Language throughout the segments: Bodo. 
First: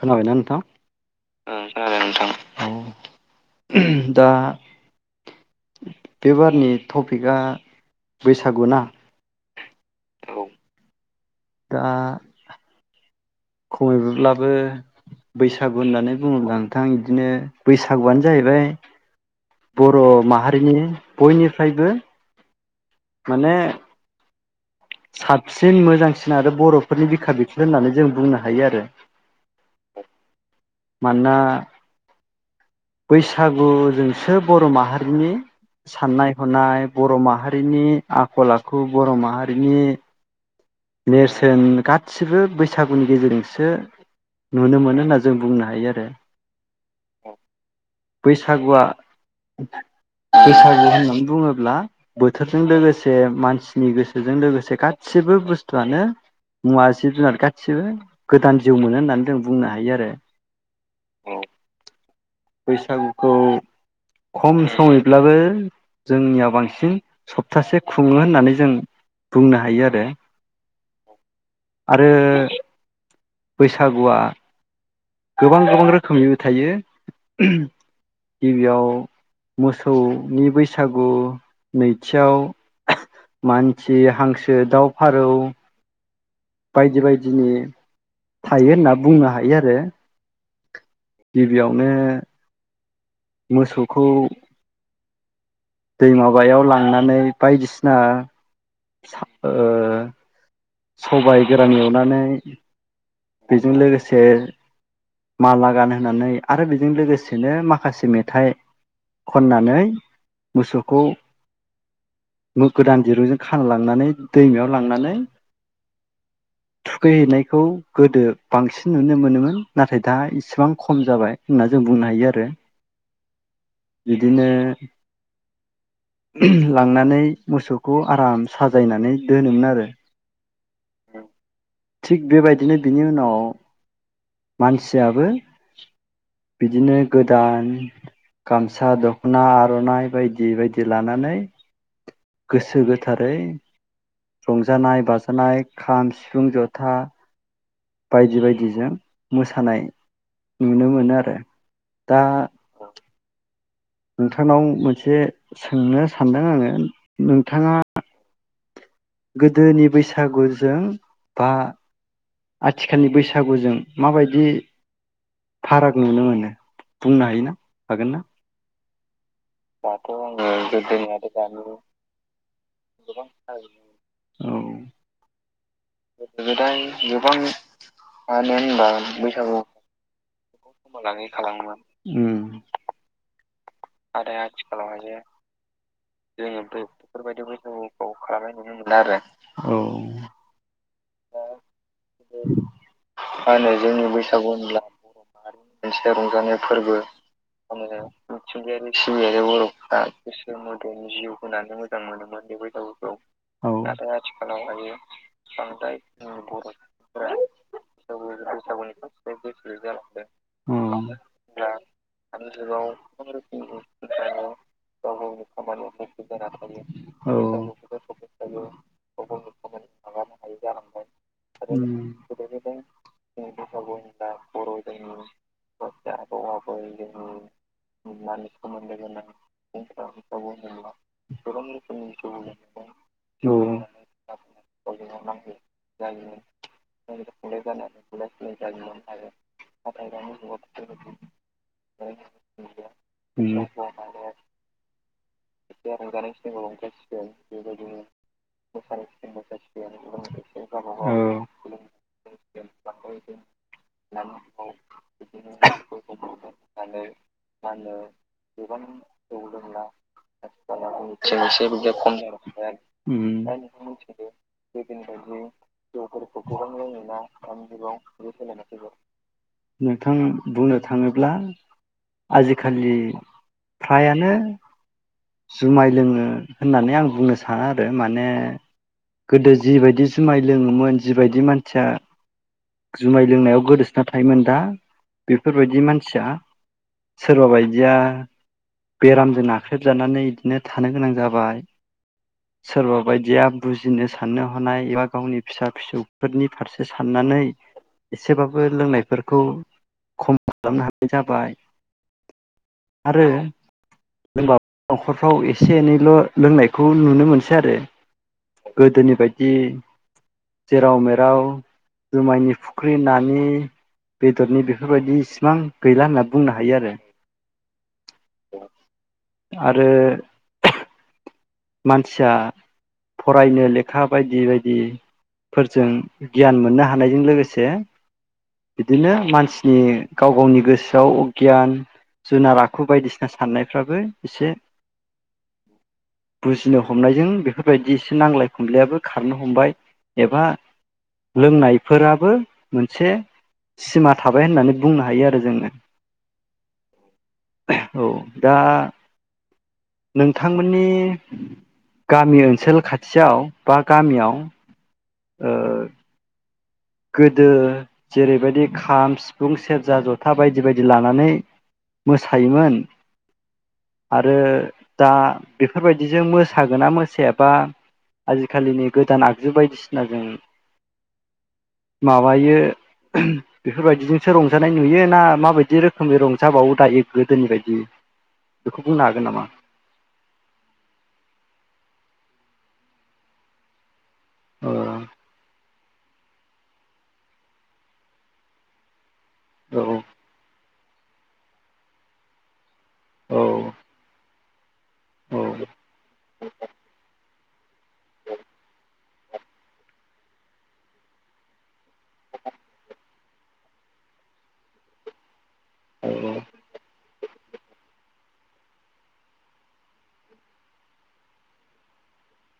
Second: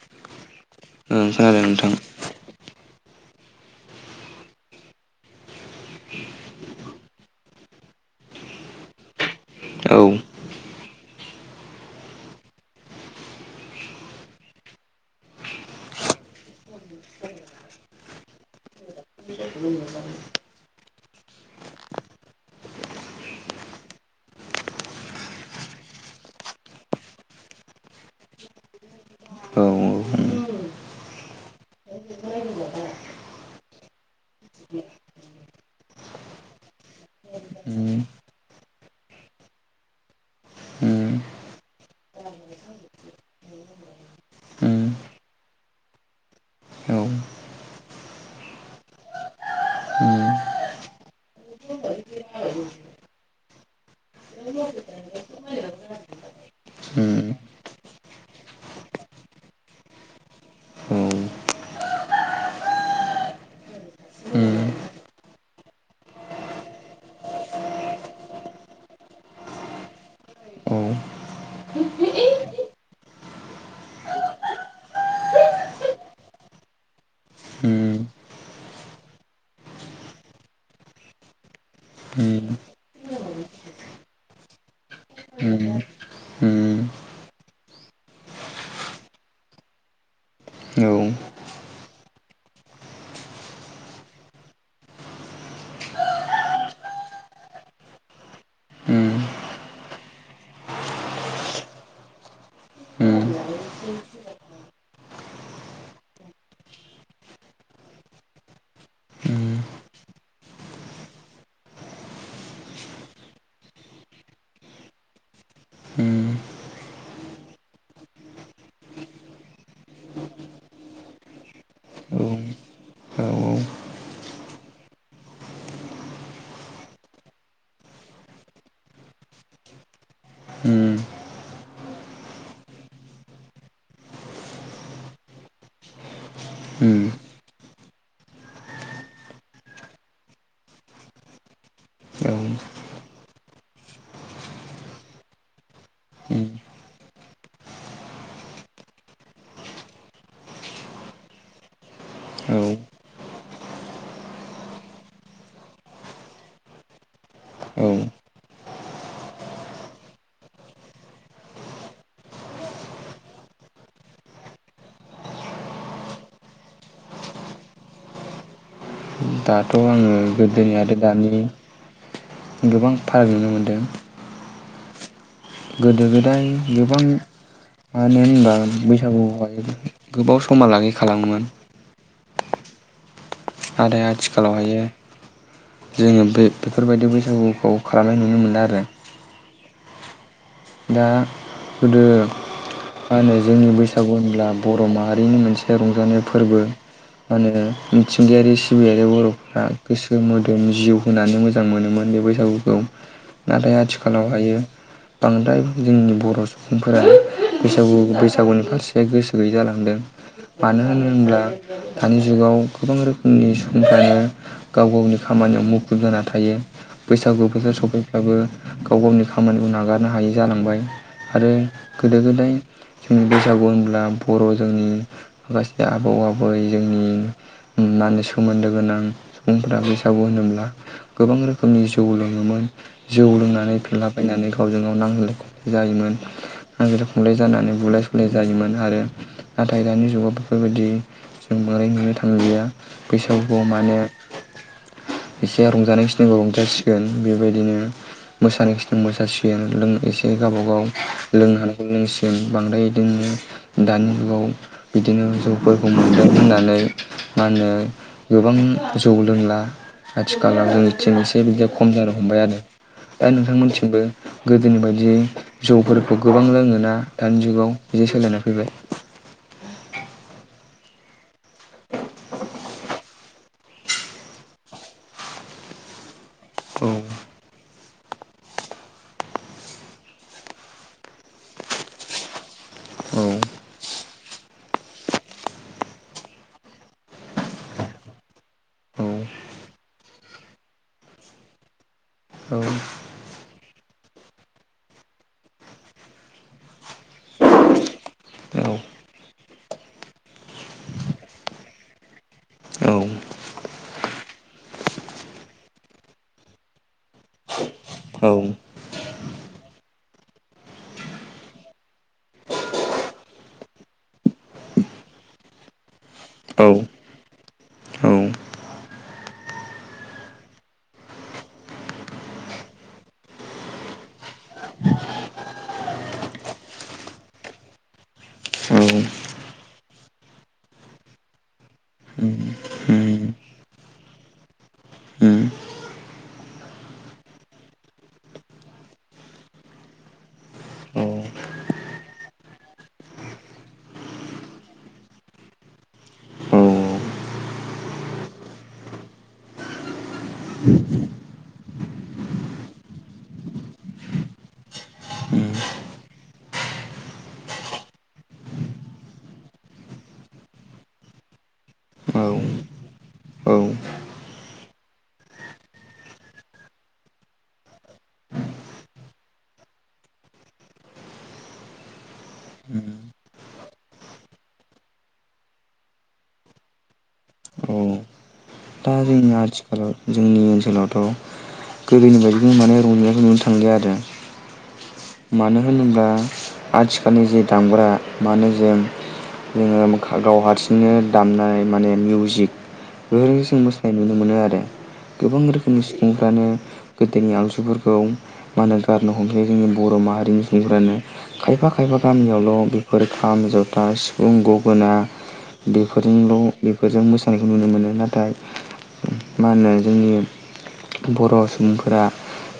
खोनाबायना नोंथां? ओं खोनादों नोंथां, औ। [inaudible] दा बे बारनि टपिकआ बैसागु ना? औ। दा खमैबो ब्लाबो बैसागु होननानै बुङोब्ला नोंथां इदिनो बैसागु आनो जाहैबाय बर' माहारिनि बयनि फ्रायबो माने साबसिन मोजांसिन आरो बर 'फोरनि बिखा बिख्लो होननानै जों बुंनो हायो आरो। औ मानोना बैसागु जोंसो बर' माहारिनि साननाय हनाय बर' माहारिनि उम आखल आखु बर' माहारि बिनो उम नेरसोन गादसिबो बैसागुनि गेजेर जोंसो नुनो उम मोनो होनना जों बुंनो हायो आरो, औ उम औ बैसागुआ उम बैसागु होननानै बुङोब्ला बोथोरजों लोगोसे मानसिनि गोसोजों लोगोसे गासिबो बु थु आनो मुवा जिब जुनार गासिबो गोदान जिउ मोनो होननानै जों बुंनो हायो आरो, औ। बैसागुखौ उम खम औ समैब्लाबो जोंनियाव बांसिन सप्तासे खुङो होननानै जों बुंनो हायो आरो। औ। आरो बैसागुआ गोबां गोबां रोखोमनिबो थायो। उम [inaudible] गिबियाव मोसौ नि बैसागु नैथि याव उम मानसि हांसो दाव फारौ बायदि बायदिनि थायो होनना बुंनो हायो आरो। औ। माने मोसौ खौ दै माबायाव लांनानै बायदिसिना उम उम औ उम साब ओ सबाय गोरान एवनानै औ उम औ बेजों लोगोसे माला गानहोनानै आरो बेजों लोगोसेनो माखासे मेथाइ खननानै मोसौखौ मो गोदान दिरुजों खाना लांनानै दैमायाव लांनानै थुखै हैनायखौ गोदो बांसिन नुनो मोनोमोन। नाथाय दा इसेबां खम जाबाय होनना जों बुंनो हायो आरो। बिदिनो [unintelligible] लांनानै मोसौखौ आराम साजायनानै दोनोमोन आरो। उम। थिग बेबायदिनो बिनि उनाव मानसियाबो बिदिनो गोदान गामसा दख'ना आर'नाइ बायदि बायदि लानानै गोसो गोथारै रंजानाय बाजानाय खाम सिफुं जथा बायदि बायदिजों मोसानाय नुनो मोनो आरो दा नोंथांनाव मोनसे सोंनो सानदों आङो नोंथाङा गोदोनि बैसागुजों बा आथिखालनि बैसागुजों माबायदि फाराग नुनो मोनो बुंनो हायोना हागोन ना दाथ' आङो गोदोनि आरो दानि गोबां फाराग नुनो मोनदों गोदो गोदाय गोबां मानो होनबा बैसागुवावहाय गोबाव समा लागै खालामोमोन उम आरो आथिखालावहायो जोङो बे बेफोरबायदि बैसागुखौ खालामनाय नुनो मोनो आरो औ दा गोदो मा होनो जोंनि बैसागु होनब्ला बर' माहारिनि मोनसे रंजानाय फोरबो मा होनो मिथिंगायारि सिबियारि बर'फोरा गोसो मोदोम जिउ होनानै मोजां मोनोमोन बे बैसागुखौ औ नाथाय आथिखालावहाययो द्राय जों बर' सुबुंफोरा बैसागु बैसागुनि फारसे गोसो गैयै जालांदों औ मानो होनो होनब्ला दानि जुगाव गोबां रोखोमनि सुबुंफ्रानो गाव गावनि खामानियाव मुखुब जाना थायो औ बैसागु बोथोर सफैफ्राबो गाव गावनि खामानिखौ नागार हायो जानां आरो गोदो गोदाय जोंनि बैसागु होनब्ला बर' जोंनि माखासे आबौ आबै जोंनि मा होनो सोमोन्दो गोनां सुबुंफ्रा बैसागु होनोब्ला गोबां रोखोमनि जौ लोङोमोन जौ लोंनानै फेलाबायनानै गावजों गाव नाङो जायोमोन नांलाय खमलाय जानानै बुलाय सुलाय जायोमोन आरो नाथाय दानि जुगाव बेफोरबायदि जों बांद्राय नुनो थांलिया बैसागुवाव माने एसे रंजानाय खिनिखौ रंजासिगोन बेबायदिनो मोसानाय खिनिखौ मोसासिगोन जों लों एसे गावबा गाव लोंनो हानाय लोंसिम बांद्रायदिनो दानि जुगाव बिदिनो जौफोरखौ मोनदों होननानै मा होनो गोबां जौ लोंला आथिखालाव जोंनिथिं एसे बिदि खम जानो हमबाय आरो दा नोंथां नोंथांमोननिथिंबो मिथिगौ गोदोनि बायदियै [inaudible] बिदि सोलायना फैबाय नोंथां बुंनो थाङोब्ला आजिखालि फ्रायानो जुमाय लोङो औ होननानै आं बुंनो साना आरो माने गोदो जिबायदि जुमाय लोङोमोन जिबायदि मानसिया औ जुमाय लोंनायाव गोदोसोना थायोमोन दा बेफोरबायदि मानसिया सोरबा बायदिया औ बेरामजों नाख्रेबजानानै बिदिनो थानो गोनां जाबाय औ सोरबा बायदिया बुजिनो साननो हनाय एबा गावनि फिसा फिसौफोरनि फारसे साननानै औ एसेबाबो लोंनायफोरखौ खम खालामनो हानाय जाबाय औ आरो न'खरफ्राव एसे एनैल' लोंनायखौ नुनो मोनसै आरो गोदोनि बायदि जेराव मेराव जुमायनि फुख्रि नानि बेदरनि बेफोरबायदि इसिबां गैला होनना बुंनो औ हायो औ आरो आरो मानसिया फरायनो लेखा बायदि बायदिफोरजों गियान मोननो हानायजों लोगोसे औ बिदिनो मानसिनि गाव गावनि गोसोआव गियान जुनार आखु बायदिसिना साननायफ्राबो एसे बुजिनो हमनायजों बेफोरबायदि एसे नांज्लाय खमलायाबो खारनो हमबाय एबा लोंनायफोराबो मोनसे सिमा थाबाय होननानै बुंनो हायो आरो जोङो औ दा नोंथांमोननि गामि ओनसोल खाथियाव बा गामियाव ओ गोदो जेरैबायदि खाम सिफुं सेरजा जथा बायदि बायदि लानानै औ मोसायोमोन आरो दा बेफोरबायदिजों मोसागोना मोसायाबा आजिखालिनि गोदान आगजु बायदिसिनाजों माबायो उम, बेफोरबायदिजोंसो रंजानाय नुयो ना माबायदि रोखोमनि रंजाबावो दायो गोदोनि बायदि औ बेखौ दा बुंनो हागोन जोंनि नामा आथिखालाव जोंनि ओनसोलावथ' गोदोनि बायदि बिनि माने रंजिनायखौ नुनो थांलिया आरो ओ [inaudible] मानो होन- दा आथिखालनि जे दामग्रा माने जों औ ओ गाव हारसिं बिदिनो दामनाय माने मिउजिक ओ औ [unintelligible] जों मोसानाय नुनो मोनो आरो गोबां रोखोमनि सुबुंफ्रानो गोदोनि आव [unintelligible] मा होनो गारनो हमखायो जोंनि बर' माहारिनि सुबुंफ्रानो खायफा खायफा [unintelligible] गामियावल' बेफोर खाम जथा सिफुं गगोना बेफोरजोंल' बेफोरजों मोसा [unintelligible] खानायखौ नुनो मोनो नाथाय मा होनो जोंनि बर' सुबुंफोरा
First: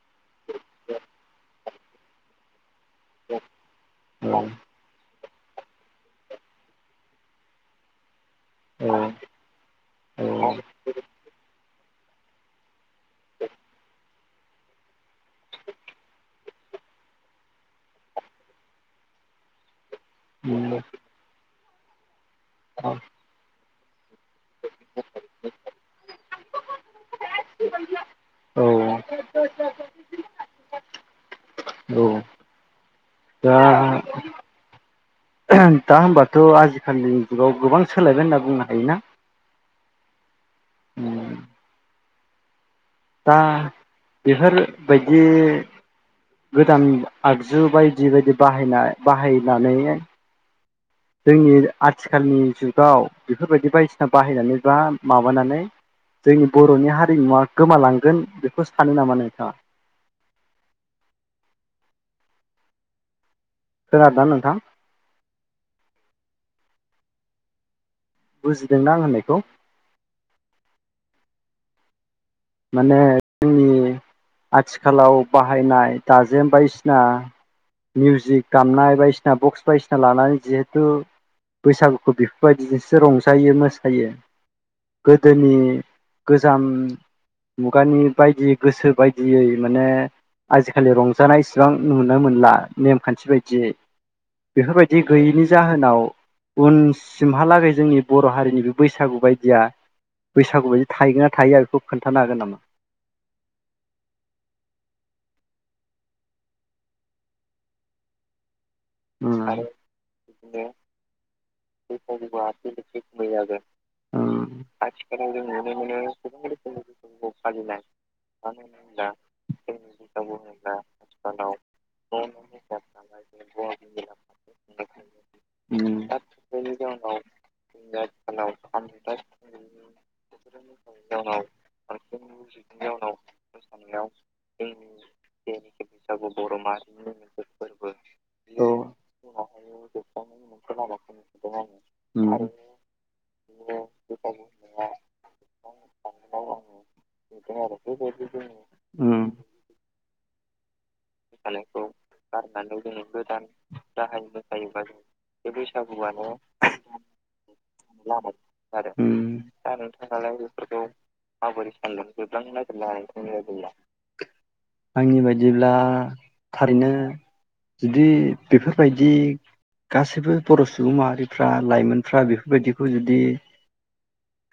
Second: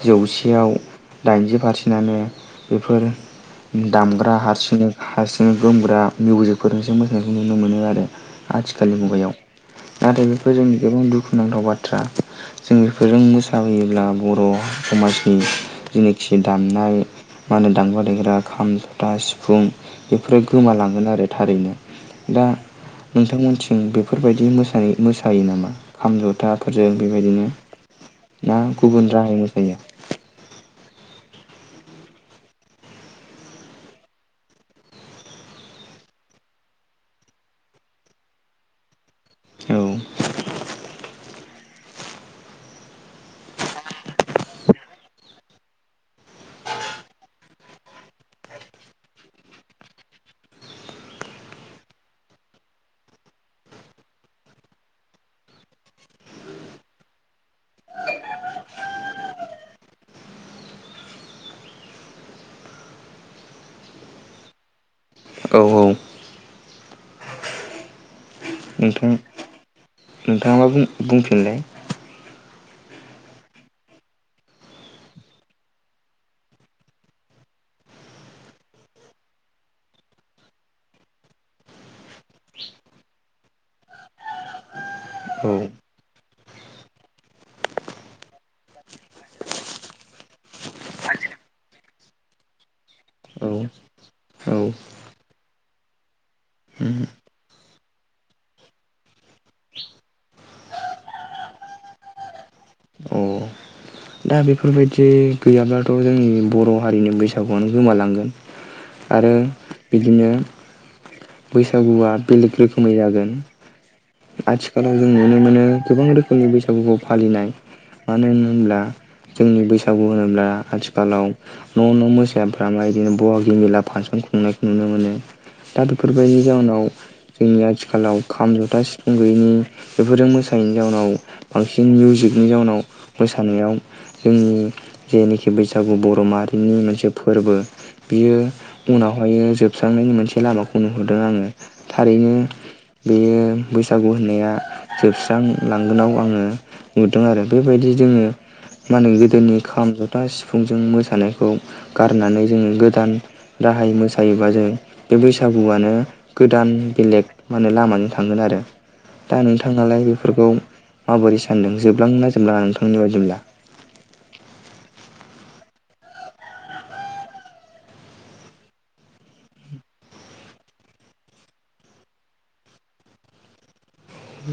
जौसे [unintelligible] दाइनजि फारसे [unintelligible] थिनानै बेफोर औ दामग्रा हारसिनो हारसि [unintelligible] गोमग्रा मिउजिकफोरसो मोसानायखौ नुनो मोनो आरो आथिखालनि मुगायाव नाथाय [unintelligible] जोंनि गोबां दुखु [unintelligible] बाथ्रा जों बेफोरजों मोसाहयोब्ला बर' समाजनि जेनोखि दामनाय मा होनो दामग्रा देग्रा खाम जथा सिफुं बेफोरो गोमालांगोन आरो थारैनो दा नोंथांमोनथिं बेफोरबायदि मोसानाय जायो नामा खाम जथाफोरजों बेबायदिनो ना गुबुन औ राहायनो जायो औ [unintelligible] होनबाथ' आजिखालिनि जुगाव गोबां सोलायबाय होनना बुंनो हायोना औ ओम दा बेफोरबायदि गोदान आगजु बायदि बायदि बाहायना बाहायनानै जोंनि आथिखालनि जुगाव बेफोरबायदि बायदिसिना बाहायनानै बा माबानानै जोंनि बर'नि हारिमुवा गोमालांगोन बेखौ सानो नामा नोंथाङा खोनारादोंना नोंथां औ औ बुजिदोंना आं नोंथां होननायखौ नोंथाङा मा बुं बुंफिनलाय माने जोंनि आथिखालाव बाहायनाय दाजेम बायदिसिना मिउजिक दामनाय बायदिसिना बक्स बायदिसिना लानानै जिहेथु बैसागुखौ बेफोरबायदिजोंसो रंजायो मोसायो औ गोदोनि गोजाम मुगानि बायदियै गोसो बायदियै माने आजिखालि रंजानाय इसिबां नुनो मोनला नेमखान्थि औ बायदियै औ बेफोरबायदि गैयैनि जाहोनाव उनसिमहालागै जोंनि बर' हारिनि बे बैसागु बायदिया बैसागु बायदि थायोगोन नना थायोया बेखौ खोन्थानो हागोन नामा अ दा बेफोरबायदि गैयाब्लाथ' जोंनि बर' हारिनि बैसागुआनो गोमालांगोन आरो बिदिनो बैसागुआ बेलेग रोखोमै जागोन औ आथिखालाव जों नुनो मोनो गोबां रोखोमनि बैसागुखौ फालिनाय मानो होनोब्ला जोंनि बैसागु होनोब्ला आथिखालाव न' न' मोसाफ्रामना बिदिनो [unintelligible] फांसन खुंनायखौ नुनो मोनो दा बेफोरबायदि जाउन आव जोंनि आथिखालाव खाम जथा सि [unintelligible] बेफोरजों मोसानायैनि जाउनाव बांसिन मिउजिकनि जाउनाव मोसानायाव जोंनि जेनोखि बैसागु बर' माहारिनि मोनसे फोरबो बियो [unintelligible] उनावहायो जोबस्रांनायनि मोनसे लामाखौ नुहरदों आङो उम थारैनो बेयो बैसागु होननाया जोबस्रांलांगोनाव आङो नुदों आरो बेबायदि जोङो माने उम गोदोनि खाम जथा सिफुं [unintelligible] मोसानायखौ गारनानै जोङो गोदान राहाय मोसायोबा जों बे बैसागुआनो गोदान बेलेग मे लामाजों थांगोन आरो [unintelligible] दा अम नोंथाङालाय बेफोरखौ माबोरै सानदों जोबलांगोनना जोबलाङा नोंथांनि बायदिब्ला आंनि बायदिब्ला थारैनो जुदि बेफोरबायदि गासैबो बर' सुबुं माहारिफ्रा लाइमोनफ्रा बेफोरबायदिखौ जुदि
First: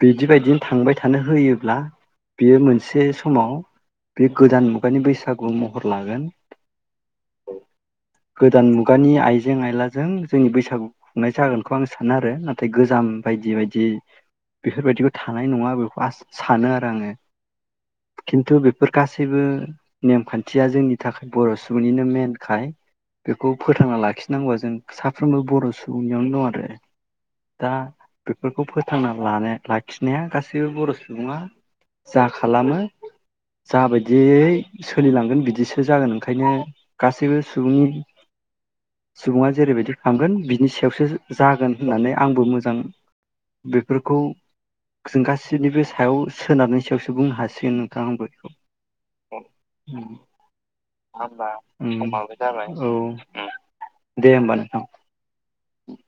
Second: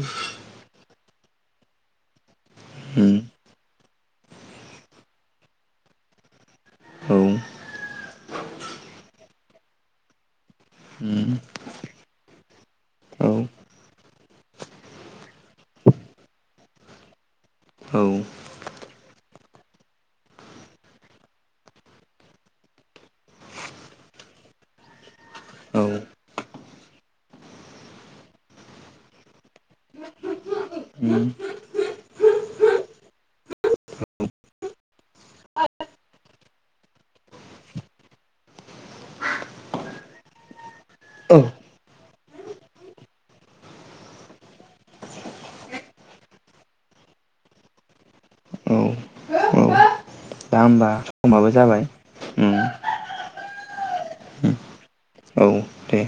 बिदिबायदिनो थांबाय थानो होयोब्ला बियो मोनसे उम समाव बे गोदान मुगानि बैसागु महर लागोन औ गोदान मुगानि आइजें आयलाजों जोंनि बैसागु उम खुंनाय जागोनखौ आं सानो आरो नाथाय गोजाम औ बायदि-बायदि बेफोरबायदिखौ थानाय नङा बेखौ आ सानो आरो आङो औ खिन्थु बेफोर गासैबो नेमखान्थिया जोंनि थाखाय बर' सुबुंनिनो मेनखाय बेखौ फोथांना लाखिनांगौआ जों साफ्रोमबो बर' सुबुंनियावनो दं आरो दा बेफोरखौ फोथांना लानाय लाखिनाया गासैबो बर' उम सुबुङा जा खालामो जा बायदियै सोलिलांगोन बिदिसो जागोन ओंखायनो गासैबो सुबुंनि सुबुङा जेरैबायदि थांगोन बिनि सायावसो औ जागोन होननानै आंबो मोजां बेफोरखौ जों गासैनिबो सायाव सोनारनायनि सायावसो बुंनो हासिगोन नोंथां आंबो बेखौ औ औ दा होमबा समाबो जाबाय औ उम दे होमबा नोंथां औ दे